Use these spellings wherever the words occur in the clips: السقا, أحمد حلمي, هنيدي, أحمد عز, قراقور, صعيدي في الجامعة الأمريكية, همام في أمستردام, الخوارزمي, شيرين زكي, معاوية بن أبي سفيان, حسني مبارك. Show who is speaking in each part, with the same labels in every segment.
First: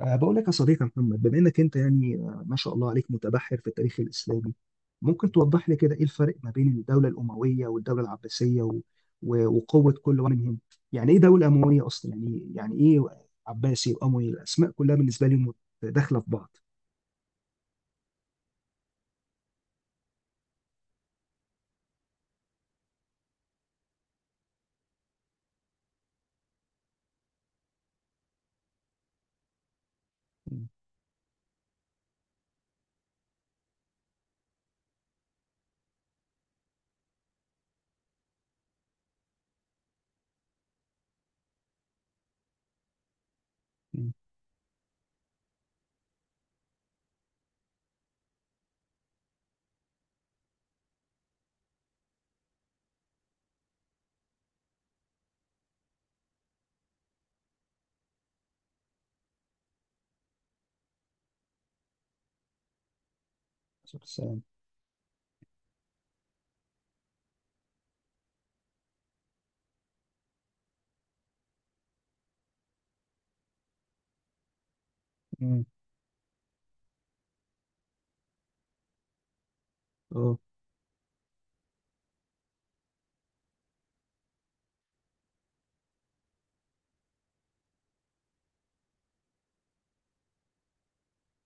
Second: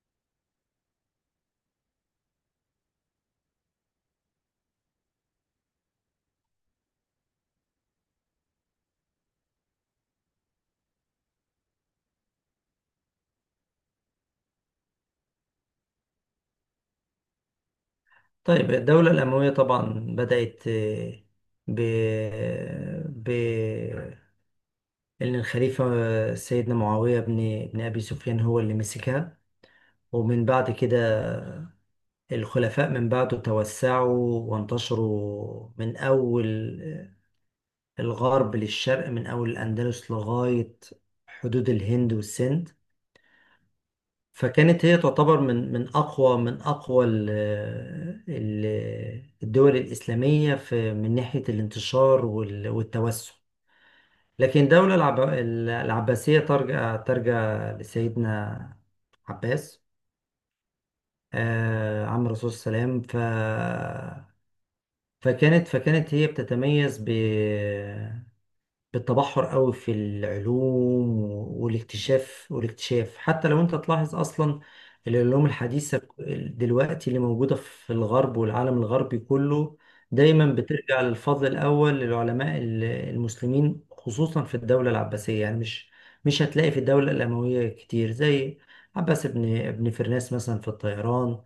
Speaker 1: بقول لك يا صديقي محمد، بما انك انت يعني ما شاء الله عليك، متبحر في التاريخ الاسلامي. ممكن توضح لي كده ايه الفرق ما بين الدوله الامويه والدوله العباسيه وقوه كل واحد منهم؟ يعني ايه دوله امويه اصلا؟ يعني ايه؟ عباسي واموي، الاسماء كلها بالنسبه لي داخله في بعض.
Speaker 2: طيب الدولة الأموية طبعا بدأت ب ب إن الخليفة سيدنا معاوية بن أبي سفيان هو اللي مسكها. ومن
Speaker 1: مم.
Speaker 2: بعد كده الخلفاء من بعده توسعوا وانتشروا من أول الغرب للشرق، من أول الأندلس لغاية حدود الهند والسند.
Speaker 1: مم.
Speaker 2: فكانت هي تعتبر من اقوى الدول الاسلاميه في من ناحيه الانتشار والتوسع. لكن الدوله العباسيه ترجع لسيدنا عباس، عم الرسول صلى الله عليه وسلم.
Speaker 1: السلام.
Speaker 2: فكانت هي بتتميز بالتبحر قوي في العلوم والاكتشاف. حتى لو انت تلاحظ اصلا، العلوم
Speaker 1: مم.
Speaker 2: الحديثة دلوقتي اللي موجودة في الغرب والعالم الغربي كله
Speaker 1: اه،
Speaker 2: دايما بترجع للفضل الأول للعلماء المسلمين، خصوصا في الدولة العباسية. يعني مش هتلاقي في الدولة الأموية كتير زي عباس ابن فرناس مثلا في الطيران.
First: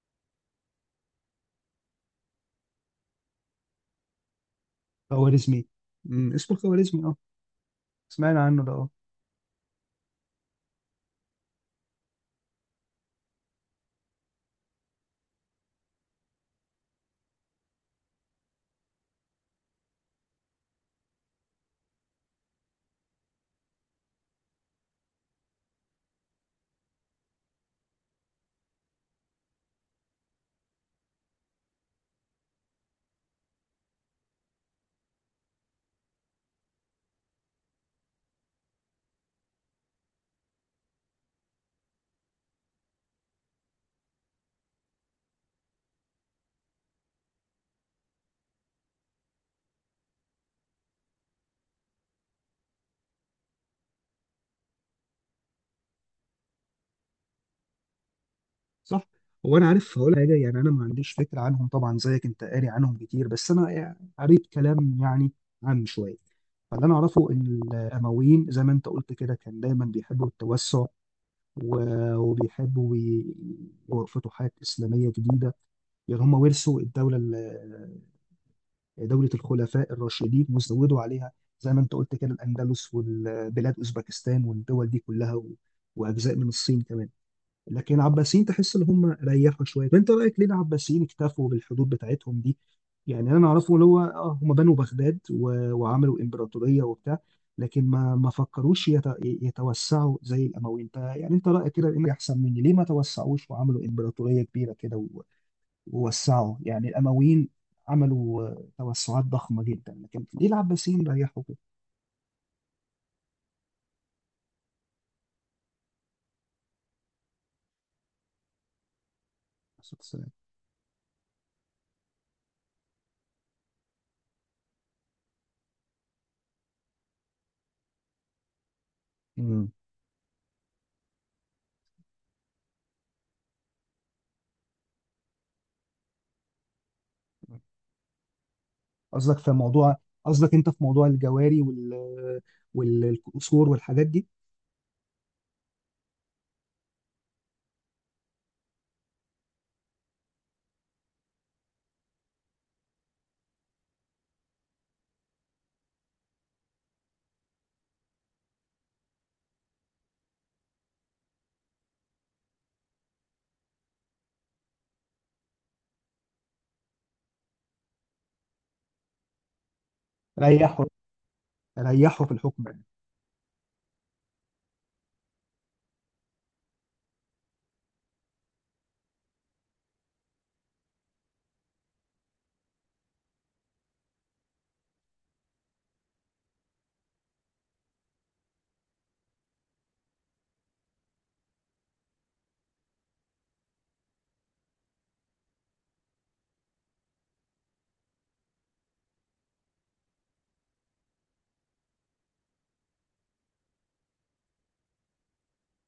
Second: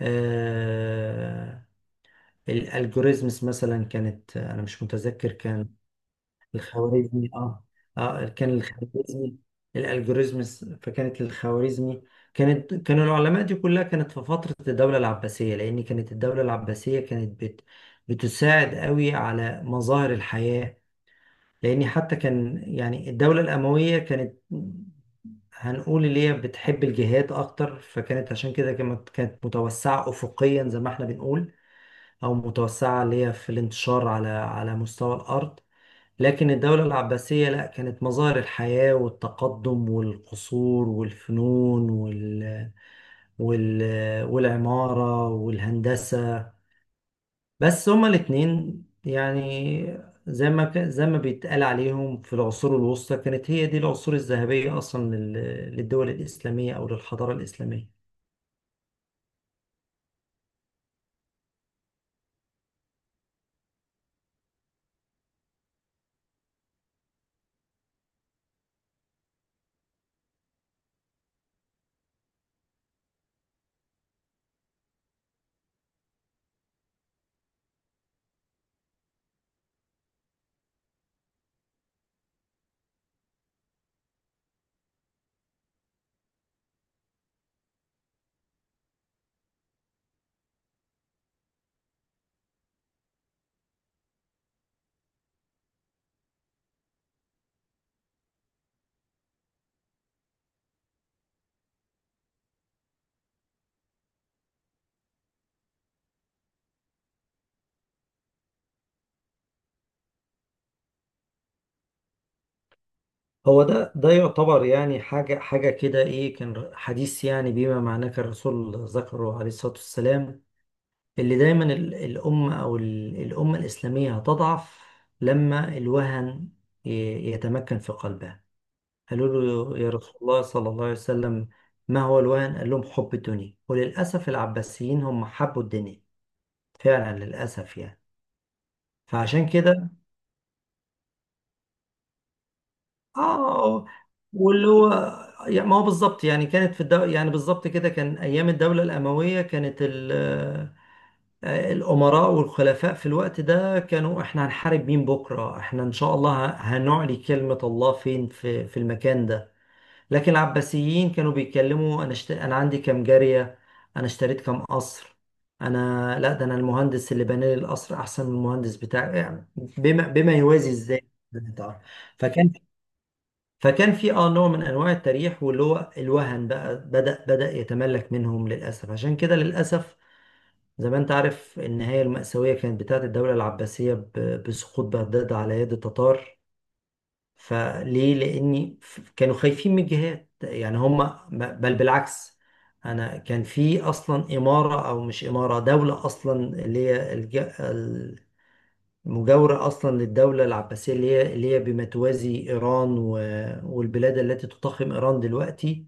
Speaker 2: آه الالجوريزمز مثلا، كانت أنا مش متذكر
Speaker 1: خوارزمي.
Speaker 2: كان
Speaker 1: اسمه الخوارزمي، اه.
Speaker 2: الخوارزمي. اه اه
Speaker 1: سمعنا
Speaker 2: كان
Speaker 1: عنه ده، اه.
Speaker 2: الخوارزمي الالجوريزمز، فكانت الخوارزمي. كانوا العلماء دي كلها كانت في فترة الدولة العباسية، لأن كانت الدولة العباسية كانت بتساعد قوي على مظاهر الحياة. لأن حتى كان، يعني الدولة الأموية كانت هنقول اللي هي بتحب الجهاد أكتر. فكانت عشان كده كانت متوسعة أفقيا زي ما احنا بنقول، أو متوسعة اللي هي في الانتشار على مستوى الأرض. لكن الدولة العباسية لا، كانت مظاهر الحياة والتقدم والقصور والفنون وال... والعمارة والهندسة. بس هما الاتنين يعني، زي ما زي ما بيتقال عليهم في العصور الوسطى، كانت هي دي العصور الذهبية أصلا للدول الإسلامية أو للحضارة الإسلامية.
Speaker 1: صح. هو انا عارف هقول حاجه، يعني انا ما عنديش فكره عنهم طبعا زيك، انت قاري عنهم كتير، بس انا يعني قريت كلام يعني عام شويه. فاللي انا اعرفه ان الامويين، زي ما انت قلت كده، كان دايما بيحبوا التوسع، وبيحبوا يرفضوا حاجات اسلاميه جديده. يعني هم ورثوا دوله الخلفاء الراشدين وزودوا عليها، زي ما انت قلت كده، الاندلس والبلاد اوزبكستان والدول دي كلها، واجزاء من الصين كمان. لكن العباسيين تحس ان هم ريحوا شويه. وانت رايك ليه العباسيين اكتفوا بالحدود بتاعتهم دي؟ يعني انا اعرفه اللي هو، هم بنوا بغداد وعملوا امبراطوريه وبتاع، لكن ما فكروش يتوسعوا زي الاموي. انت، يعني انت رايك كده انك احسن مني، ليه ما توسعوش وعملوا امبراطوريه كبيره كده ووسعوا؟ يعني الامويين عملوا توسعات ضخمه جدا، لكن ليه العباسيين ريحوا كده؟
Speaker 2: هو ده يعتبر يعني حاجة حاجة كده، إيه، كان حديث يعني بما معناه كان الرسول ذكره عليه الصلاة
Speaker 1: عليه الصلاة والسلام.
Speaker 2: والسلام، اللي دايما الأمة، أو الأمة الإسلامية هتضعف لما الوهن يتمكن في قلبها. قالوا له: يا رسول الله صلى الله عليه وسلم، ما هو الوهن؟ قال لهم: حب الدنيا. وللأسف العباسيين هم حبوا الدنيا فعلا
Speaker 1: مم.
Speaker 2: للأسف يعني.
Speaker 1: قصدك
Speaker 2: فعشان
Speaker 1: في
Speaker 2: كده
Speaker 1: موضوع، قصدك انت في موضوع الجواري والقصور
Speaker 2: آه
Speaker 1: والحاجات دي.
Speaker 2: واللي هو، يعني ما هو بالظبط، يعني كانت في يعني بالظبط كده كان أيام الدولة الأموية كانت الأمراء والخلفاء في الوقت ده كانوا: احنا هنحارب مين بكرة؟ احنا إن شاء الله هنعلي كلمة الله فين، في المكان ده. لكن العباسيين كانوا بيتكلموا: أنا أنا عندي كام جارية، أنا اشتريت كام قصر، أنا لا ده أنا المهندس اللي بنى لي القصر أحسن من المهندس بتاعي، يعني بما يوازي
Speaker 1: ريحوا
Speaker 2: إزاي.
Speaker 1: ريحوا في
Speaker 2: فكان
Speaker 1: الحكم يعني.
Speaker 2: فكان في نوع من انواع التريح، واللي هو الوهن بقى بدأ يتملك منهم للاسف. عشان كده للاسف، زي ما انت عارف، النهاية المأساوية كانت بتاعت الدولة العباسية بسقوط بغداد على يد التتار. فليه؟ لأن كانوا خايفين من جهات، يعني هم بل بالعكس. أنا كان في أصلا إمارة، أو مش إمارة، دولة أصلا، اللي هي المجاورة أصلا للدولة العباسية، اللي هي بما توازي إيران والبلاد التي تضخم إيران دلوقتي.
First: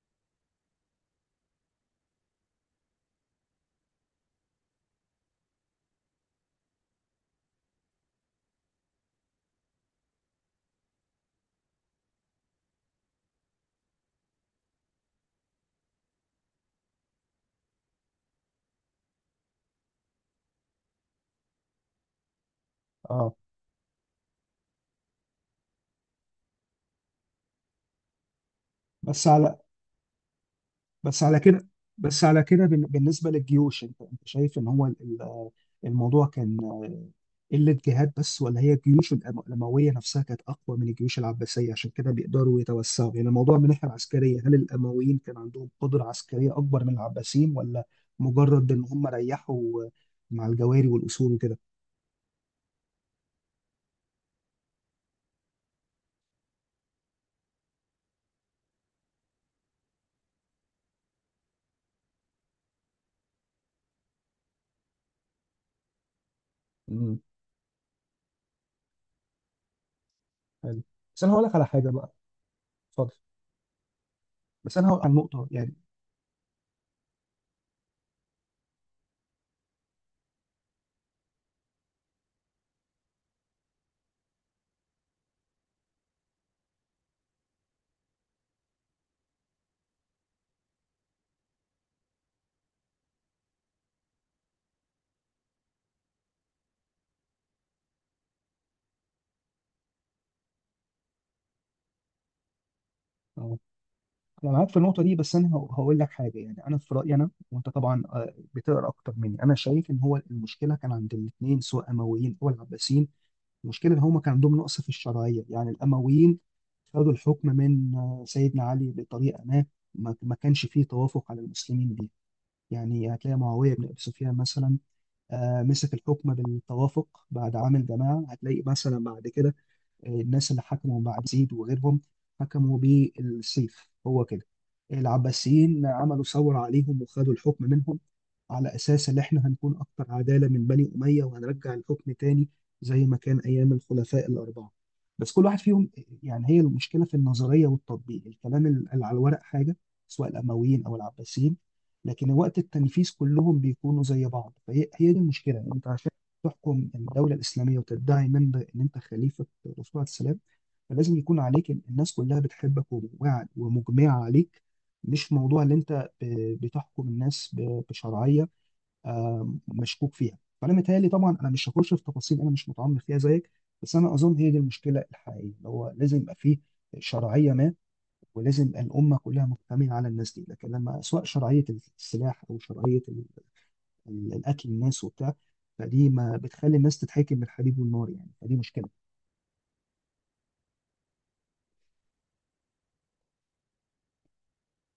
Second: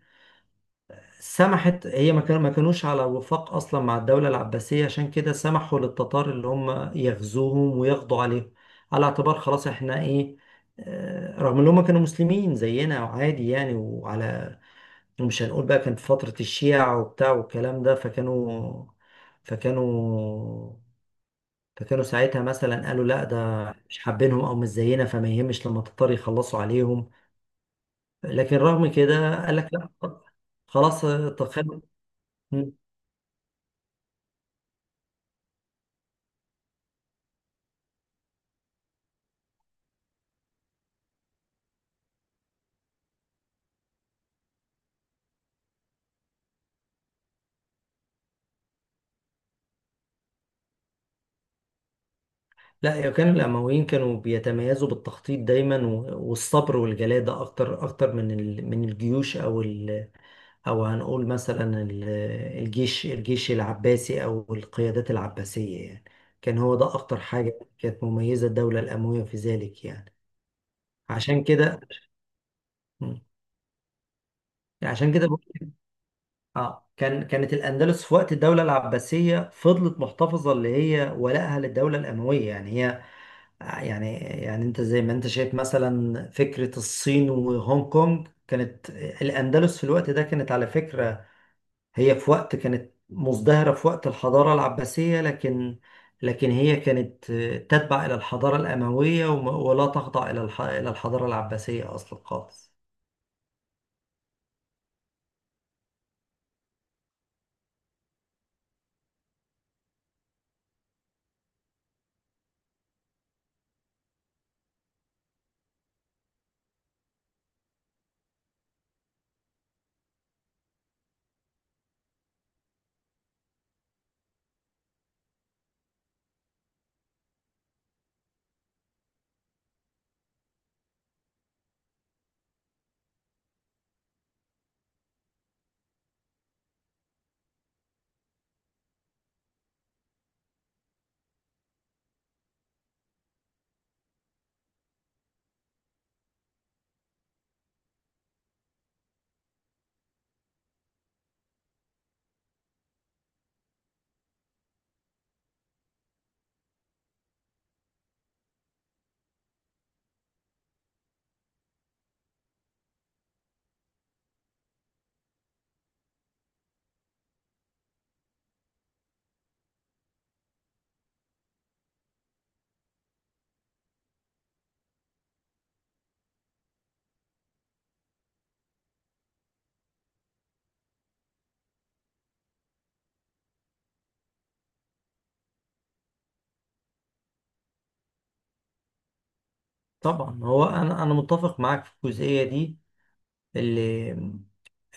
Speaker 2: سمحت، هي ما كانوش على وفاق اصلا مع الدوله العباسيه، عشان كده سمحوا للتتار اللي هم يغزوهم ويقضوا عليهم. على اعتبار خلاص احنا ايه، رغم ان هم كانوا مسلمين زينا وعادي يعني. ومش هنقول بقى كان في فتره الشيع وبتاع والكلام ده. فكانوا فكانوا ساعتها مثلا قالوا: لا،
Speaker 1: اه.
Speaker 2: ده مش حابينهم، او مش زينا، فما يهمش لما التتار يخلصوا عليهم. لكن رغم
Speaker 1: بس
Speaker 2: كده قال
Speaker 1: على
Speaker 2: لك: لا، خلاص،
Speaker 1: بس على كده،
Speaker 2: تخيل.
Speaker 1: بالنسبه للجيوش، انت شايف ان هو ال- الموضوع كان، قله جهاد بس، ولا هي الجيوش الامويه نفسها كانت اقوى من الجيوش العباسيه عشان كده بيقدروا يتوسعوا؟ يعني الموضوع من ناحيه عسكريه، هل الامويين كان عندهم قدره عسكريه اكبر من العباسيين، ولا مجرد ان هم ريحوا مع الجواري والاصول
Speaker 2: لا، هي كان الأمويين كانوا بيتميزوا بالتخطيط دايما والصبر والجلادة أكتر أكتر من من الجيوش، أو أو هنقول مثلا الجيش العباسي أو القيادات العباسية يعني. كان هو ده أكتر
Speaker 1: وكده؟
Speaker 2: حاجة كانت مميزة الدولة الأموية في ذلك يعني.
Speaker 1: حلو. بس انا هقول
Speaker 2: عشان
Speaker 1: لك على
Speaker 2: كده
Speaker 1: حاجه بقى. اتفضل.
Speaker 2: مم.
Speaker 1: بس انا هقول على
Speaker 2: عشان كده
Speaker 1: النقطه يعني.
Speaker 2: اه كانت الأندلس في وقت الدولة العباسية فضلت محتفظة اللي هي ولائها للدولة الأموية. يعني هي، يعني انت زي ما انت شايف مثلا فكرة الصين وهونج كونج، كانت الأندلس في الوقت ده كانت على فكرة، هي في وقت كانت مزدهرة في وقت الحضارة العباسية. لكن هي كانت تتبع إلى الحضارة الأموية، ولا تخضع إلى إلى الحضارة العباسية أصلا خالص.
Speaker 1: أهو. انا معاك في النقطه دي، بس انا هقول لك حاجه، يعني انا في رايي، انا وانت طبعا بتقرا اكتر مني، انا شايف ان هو المشكله كان عند الاثنين، سواء امويين او العباسيين. المشكله ان هم كان عندهم نقص في الشرعيه. يعني الامويين خدوا الحكم من، سيدنا علي بطريقه ما، ما كانش فيه توافق على المسلمين بيها. يعني هتلاقي معاويه بن ابي سفيان مثلا، مسك الحكم بالتوافق بعد عام الجماعه. هتلاقي مثلا بعد كده الناس اللي حكموا مع يزيد وغيرهم، حكموا بالسيف، هو كده. العباسيين عملوا ثورة عليهم وخدوا الحكم منهم، على أساس إن إحنا هنكون أكتر عدالة من بني أمية، وهنرجع الحكم تاني زي ما كان أيام الخلفاء الأربعة. بس كل واحد فيهم، يعني هي المشكلة في النظرية والتطبيق، الكلام اللي على الورق حاجة، سواء الأمويين أو العباسيين، لكن وقت التنفيذ كلهم بيكونوا زي بعض. فهي هي دي المشكلة. يعني أنت عشان تحكم الدولة الإسلامية وتدعي من ده إن أنت خليفة الرسول عليه السلام، فلازم يكون عليك إن الناس كلها بتحبك ومجمعة عليك، مش موضوع اللي أنت بتحكم الناس بشرعية مشكوك فيها. فأنا متهيألي، طبعا أنا مش هخش في تفاصيل، أنا مش متعمق فيها زيك، بس أنا أظن هي دي المشكلة الحقيقية. اللي هو لازم يبقى فيه شرعية ما، ولازم الأمة كلها مجتمعة على الناس دي، لكن لما سواء شرعية السلاح أو شرعية الاكل الناس وبتاع، فدي ما بتخلي الناس تتحكم بالحليب والنار، يعني فدي مشكله.
Speaker 2: طبعا هو أنا متفق معاك في الجزئية دي، اللي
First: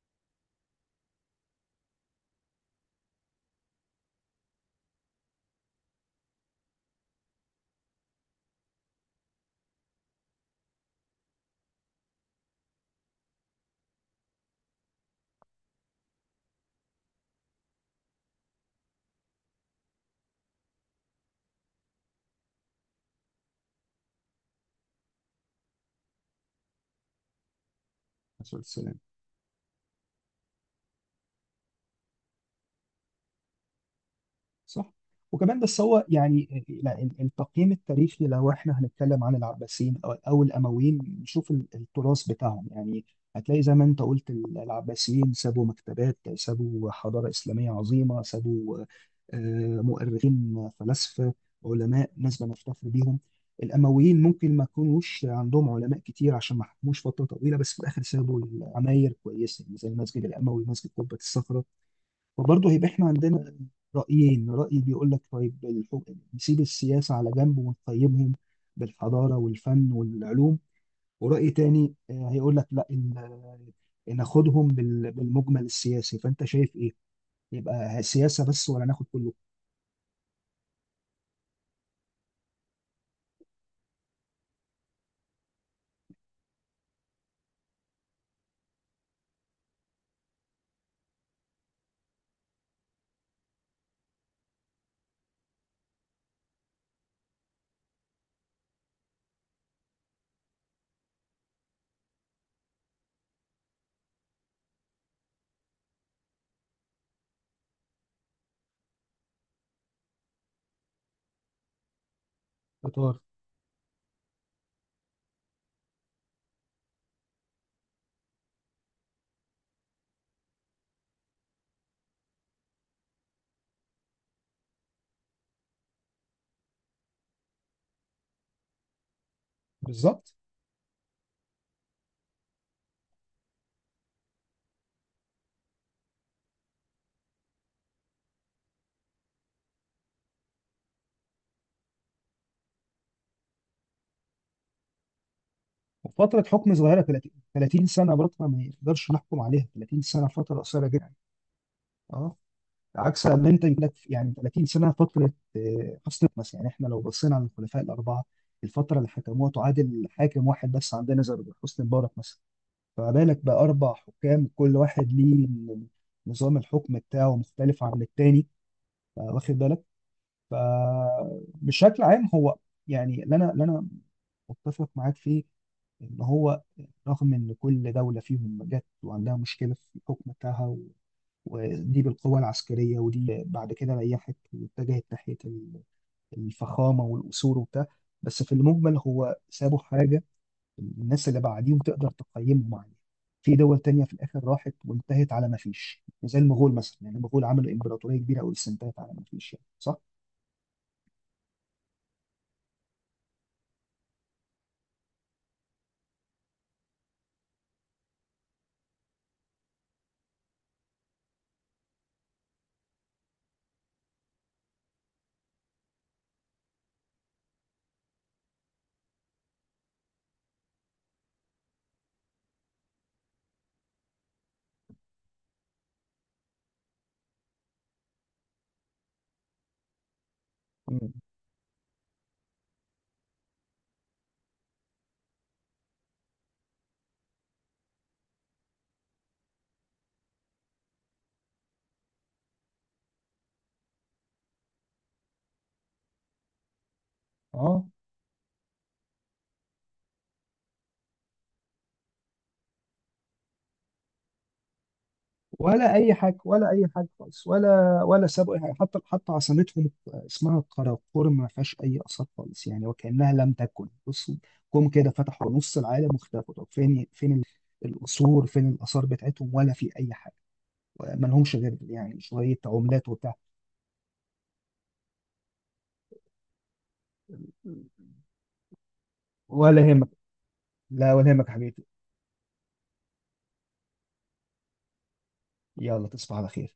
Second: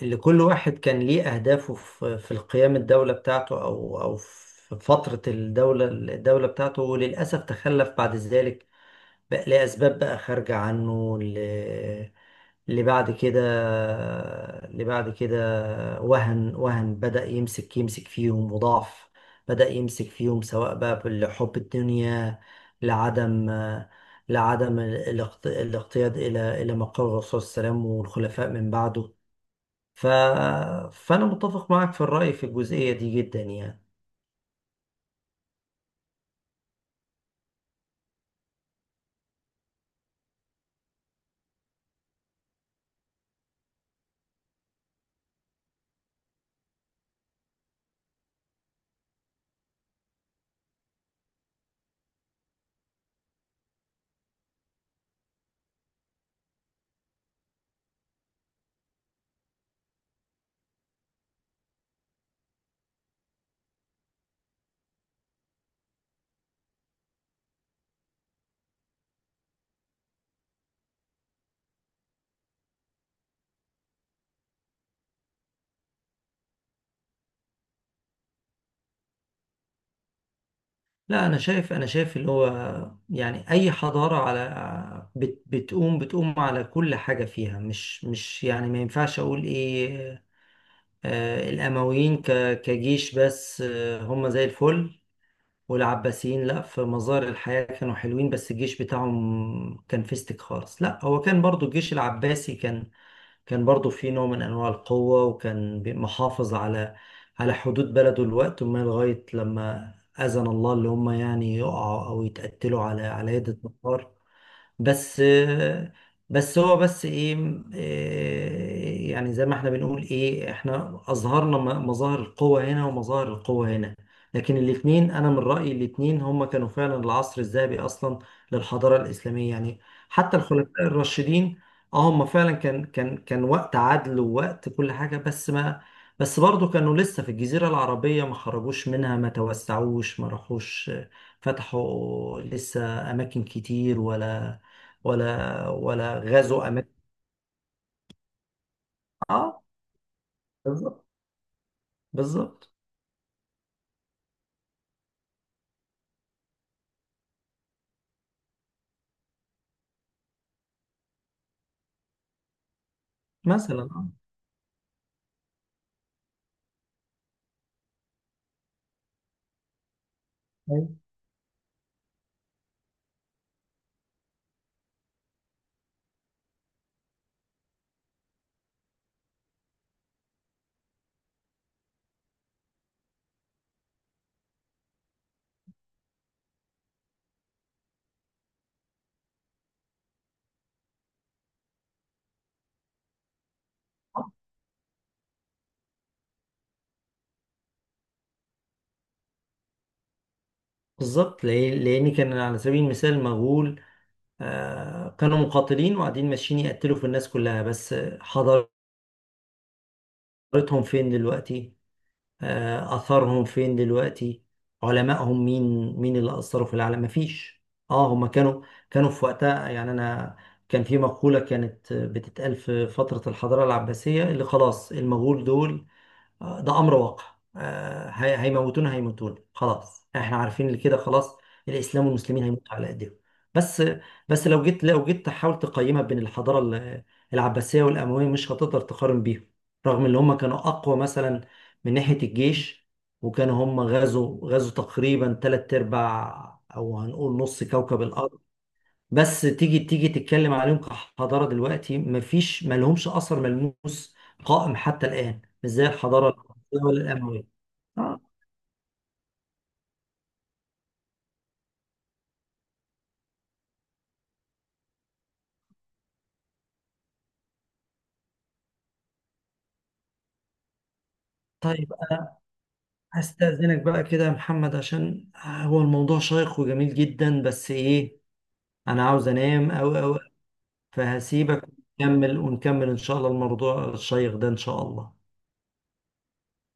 Speaker 2: اللي كل واحد كان ليه أهدافه في القيام الدولة بتاعته أو في فترة الدولة بتاعته، وللأسف تخلف بعد ذلك بقى لأسباب بقى خارجة عنه، اللي بعد كده اللي بعد كده وهن بدأ يمسك فيهم، وضعف بدأ يمسك فيهم، سواء بقى لحب الدنيا، لعدم لعدم الاقتياد إلى مقام الرسول صلى الله عليه وسلم
Speaker 1: نسأل
Speaker 2: والخلفاء
Speaker 1: الله
Speaker 2: من
Speaker 1: السلامة.
Speaker 2: بعده. ف... فأنا متفق معك في الرأي في الجزئية دي جدا يعني.
Speaker 1: صح. وكمان، بس هو يعني، لا، التقييم التاريخي، لو احنا هنتكلم عن العباسيين أو الامويين نشوف التراث بتاعهم يعني، هتلاقي زي ما انت قلت، العباسيين سابوا مكتبات، سابوا حضارة إسلامية عظيمة، سابوا مؤرخين، فلاسفة، علماء، ناس بنفتخر بيهم. الأمويين ممكن ما يكونوش عندهم علماء كتير عشان ما حكموش فترة طويلة، بس في الآخر سابوا عماير كويسة، يعني زي المسجد الأموي، مسجد قبة الصخرة. وبرضه هيبقى احنا عندنا رأيين، رأي بيقول لك طيب، نسيب السياسة على جنب ونقيمهم بالحضارة والفن والعلوم، ورأي تاني هيقول لك لا، ناخدهم بالمجمل السياسي. فأنت شايف إيه؟ يبقى سياسة بس، ولا ناخد كله؟
Speaker 2: لا، أنا شايف اللي هو، يعني أي حضارة على بتقوم على كل حاجة فيها، مش يعني ما ينفعش أقول إيه، الأمويين كجيش بس، هم زي الفل، والعباسيين لا، في مظاهر الحياة كانوا حلوين بس الجيش بتاعهم كان فيستك خالص. لا، هو كان برضو الجيش العباسي كان برضو في نوع من أنواع القوة، وكان محافظ على على حدود بلده الوقت، وما لغاية لما أذن الله اللي هم يعني يقعوا أو يتقتلوا على
Speaker 1: قطار.
Speaker 2: على يد النصارى. بس بس هو بس ايه، يعني زي ما احنا بنقول، ايه، احنا اظهرنا مظاهر القوة هنا ومظاهر القوة هنا. لكن الاتنين، انا من رأيي الاتنين هم كانوا فعلا العصر الذهبي اصلا للحضارة الاسلامية يعني.
Speaker 1: بالظبط.
Speaker 2: حتى الخلفاء الراشدين، اه هم فعلا كان وقت عدل ووقت كل حاجة، بس ما بس برضه كانوا لسه في الجزيرة العربية، ما خرجوش منها، ما توسعوش، ما راحوش، فتحوا لسه أماكن كتير، ولا
Speaker 1: وفترة
Speaker 2: غزوا
Speaker 1: حكم
Speaker 2: اماكن.
Speaker 1: صغيرة، 30 سنة، برضه ما يقدرش نحكم
Speaker 2: اه
Speaker 1: عليها، 30 سنة فترة قصيرة
Speaker 2: بالظبط
Speaker 1: جدا. اه.
Speaker 2: بالظبط
Speaker 1: عكس ان انت يجيلك يعني 30 سنه فتره حسن نفس. يعني احنا لو بصينا على الخلفاء الاربعه، الفتره اللي حكموها تعادل حاكم واحد بس عندنا، زي حسني مبارك مثلا. فما بالك
Speaker 2: مثلا.
Speaker 1: باربع
Speaker 2: اه
Speaker 1: حكام، كل واحد ليه نظام الحكم بتاعه مختلف عن التاني، واخد بالك.
Speaker 2: أيوة.
Speaker 1: فبشكل عام هو، يعني اللي انا متفق معاك فيه ان هو، رغم ان كل دوله فيهم جت وعندها مشكله في الحكم بتاعها، ودي بالقوة العسكرية، ودي بعد كده ريحت واتجهت ناحية الفخامة والقصور وبتاع، بس في المجمل هو سابوا حاجة الناس اللي بعديهم تقدر تقيمهم عليها. في دول تانية في الآخر راحت وانتهت على ما فيش، زي المغول مثلا. يعني المغول عملوا إمبراطورية كبيرة أوي بس انتهت على ما فيش، يعني صح؟
Speaker 2: بالظبط، لأن كان على سبيل المثال المغول كانوا مقاتلين وقاعدين ماشيين يقتلوا في الناس كلها بس. حضارتهم فين دلوقتي؟ أثرهم فين دلوقتي؟ علمائهم مين؟ مين اللي أثروا في العالم؟ مفيش. اه هما كانوا في وقتها يعني، أنا كان في مقولة كانت بتتقال في فترة الحضارة العباسية: اللي خلاص المغول دول، ده امر واقع، هيموتونا خلاص، احنا عارفين اللي كده
Speaker 1: مم.
Speaker 2: خلاص. الاسلام والمسلمين هيموتوا على ايديهم. بس بس لو جيت تحاول تقيمها بين الحضاره العباسيه والامويه، مش هتقدر تقارن بيهم، رغم ان هم كانوا اقوى مثلا من ناحيه الجيش، وكانوا هم غزوا تقريبا تلات ارباع، او هنقول نص
Speaker 1: اه.
Speaker 2: كوكب الارض. بس تيجي تتكلم عليهم كحضاره دلوقتي مفيش، ما لهمش اثر ملموس قائم حتى الان، مش زي
Speaker 1: ولا اي
Speaker 2: الحضاره
Speaker 1: حاجه، ولا
Speaker 2: القبطيه
Speaker 1: اي
Speaker 2: ولا
Speaker 1: حاجه
Speaker 2: الامويه.
Speaker 1: خالص، ولا
Speaker 2: آه.
Speaker 1: ولا سابوا اي حاجه. حتى عاصمتهم اسمها قراقور، ما فيهاش اي اثار خالص، يعني وكانها لم تكن. بصوا جم كده، فتحوا نص العالم واختفوا. طب فين القصور، فين الاثار بتاعتهم، ولا في اي حاجه؟ ما لهمش غير
Speaker 2: طيب
Speaker 1: يعني
Speaker 2: انا
Speaker 1: شويه عملات وبتاع.
Speaker 2: هستاذنك بقى كده يا محمد، عشان هو الموضوع شيق وجميل جدا بس ايه، انا عاوز انام
Speaker 1: ولا
Speaker 2: او
Speaker 1: يهمك.
Speaker 2: او
Speaker 1: لا، ولا يهمك يا
Speaker 2: فهسيبك
Speaker 1: حبيبي.
Speaker 2: ونكمل ان شاء الله الموضوع الشيق ده ان شاء الله.
Speaker 1: يلا، تصبح على خير.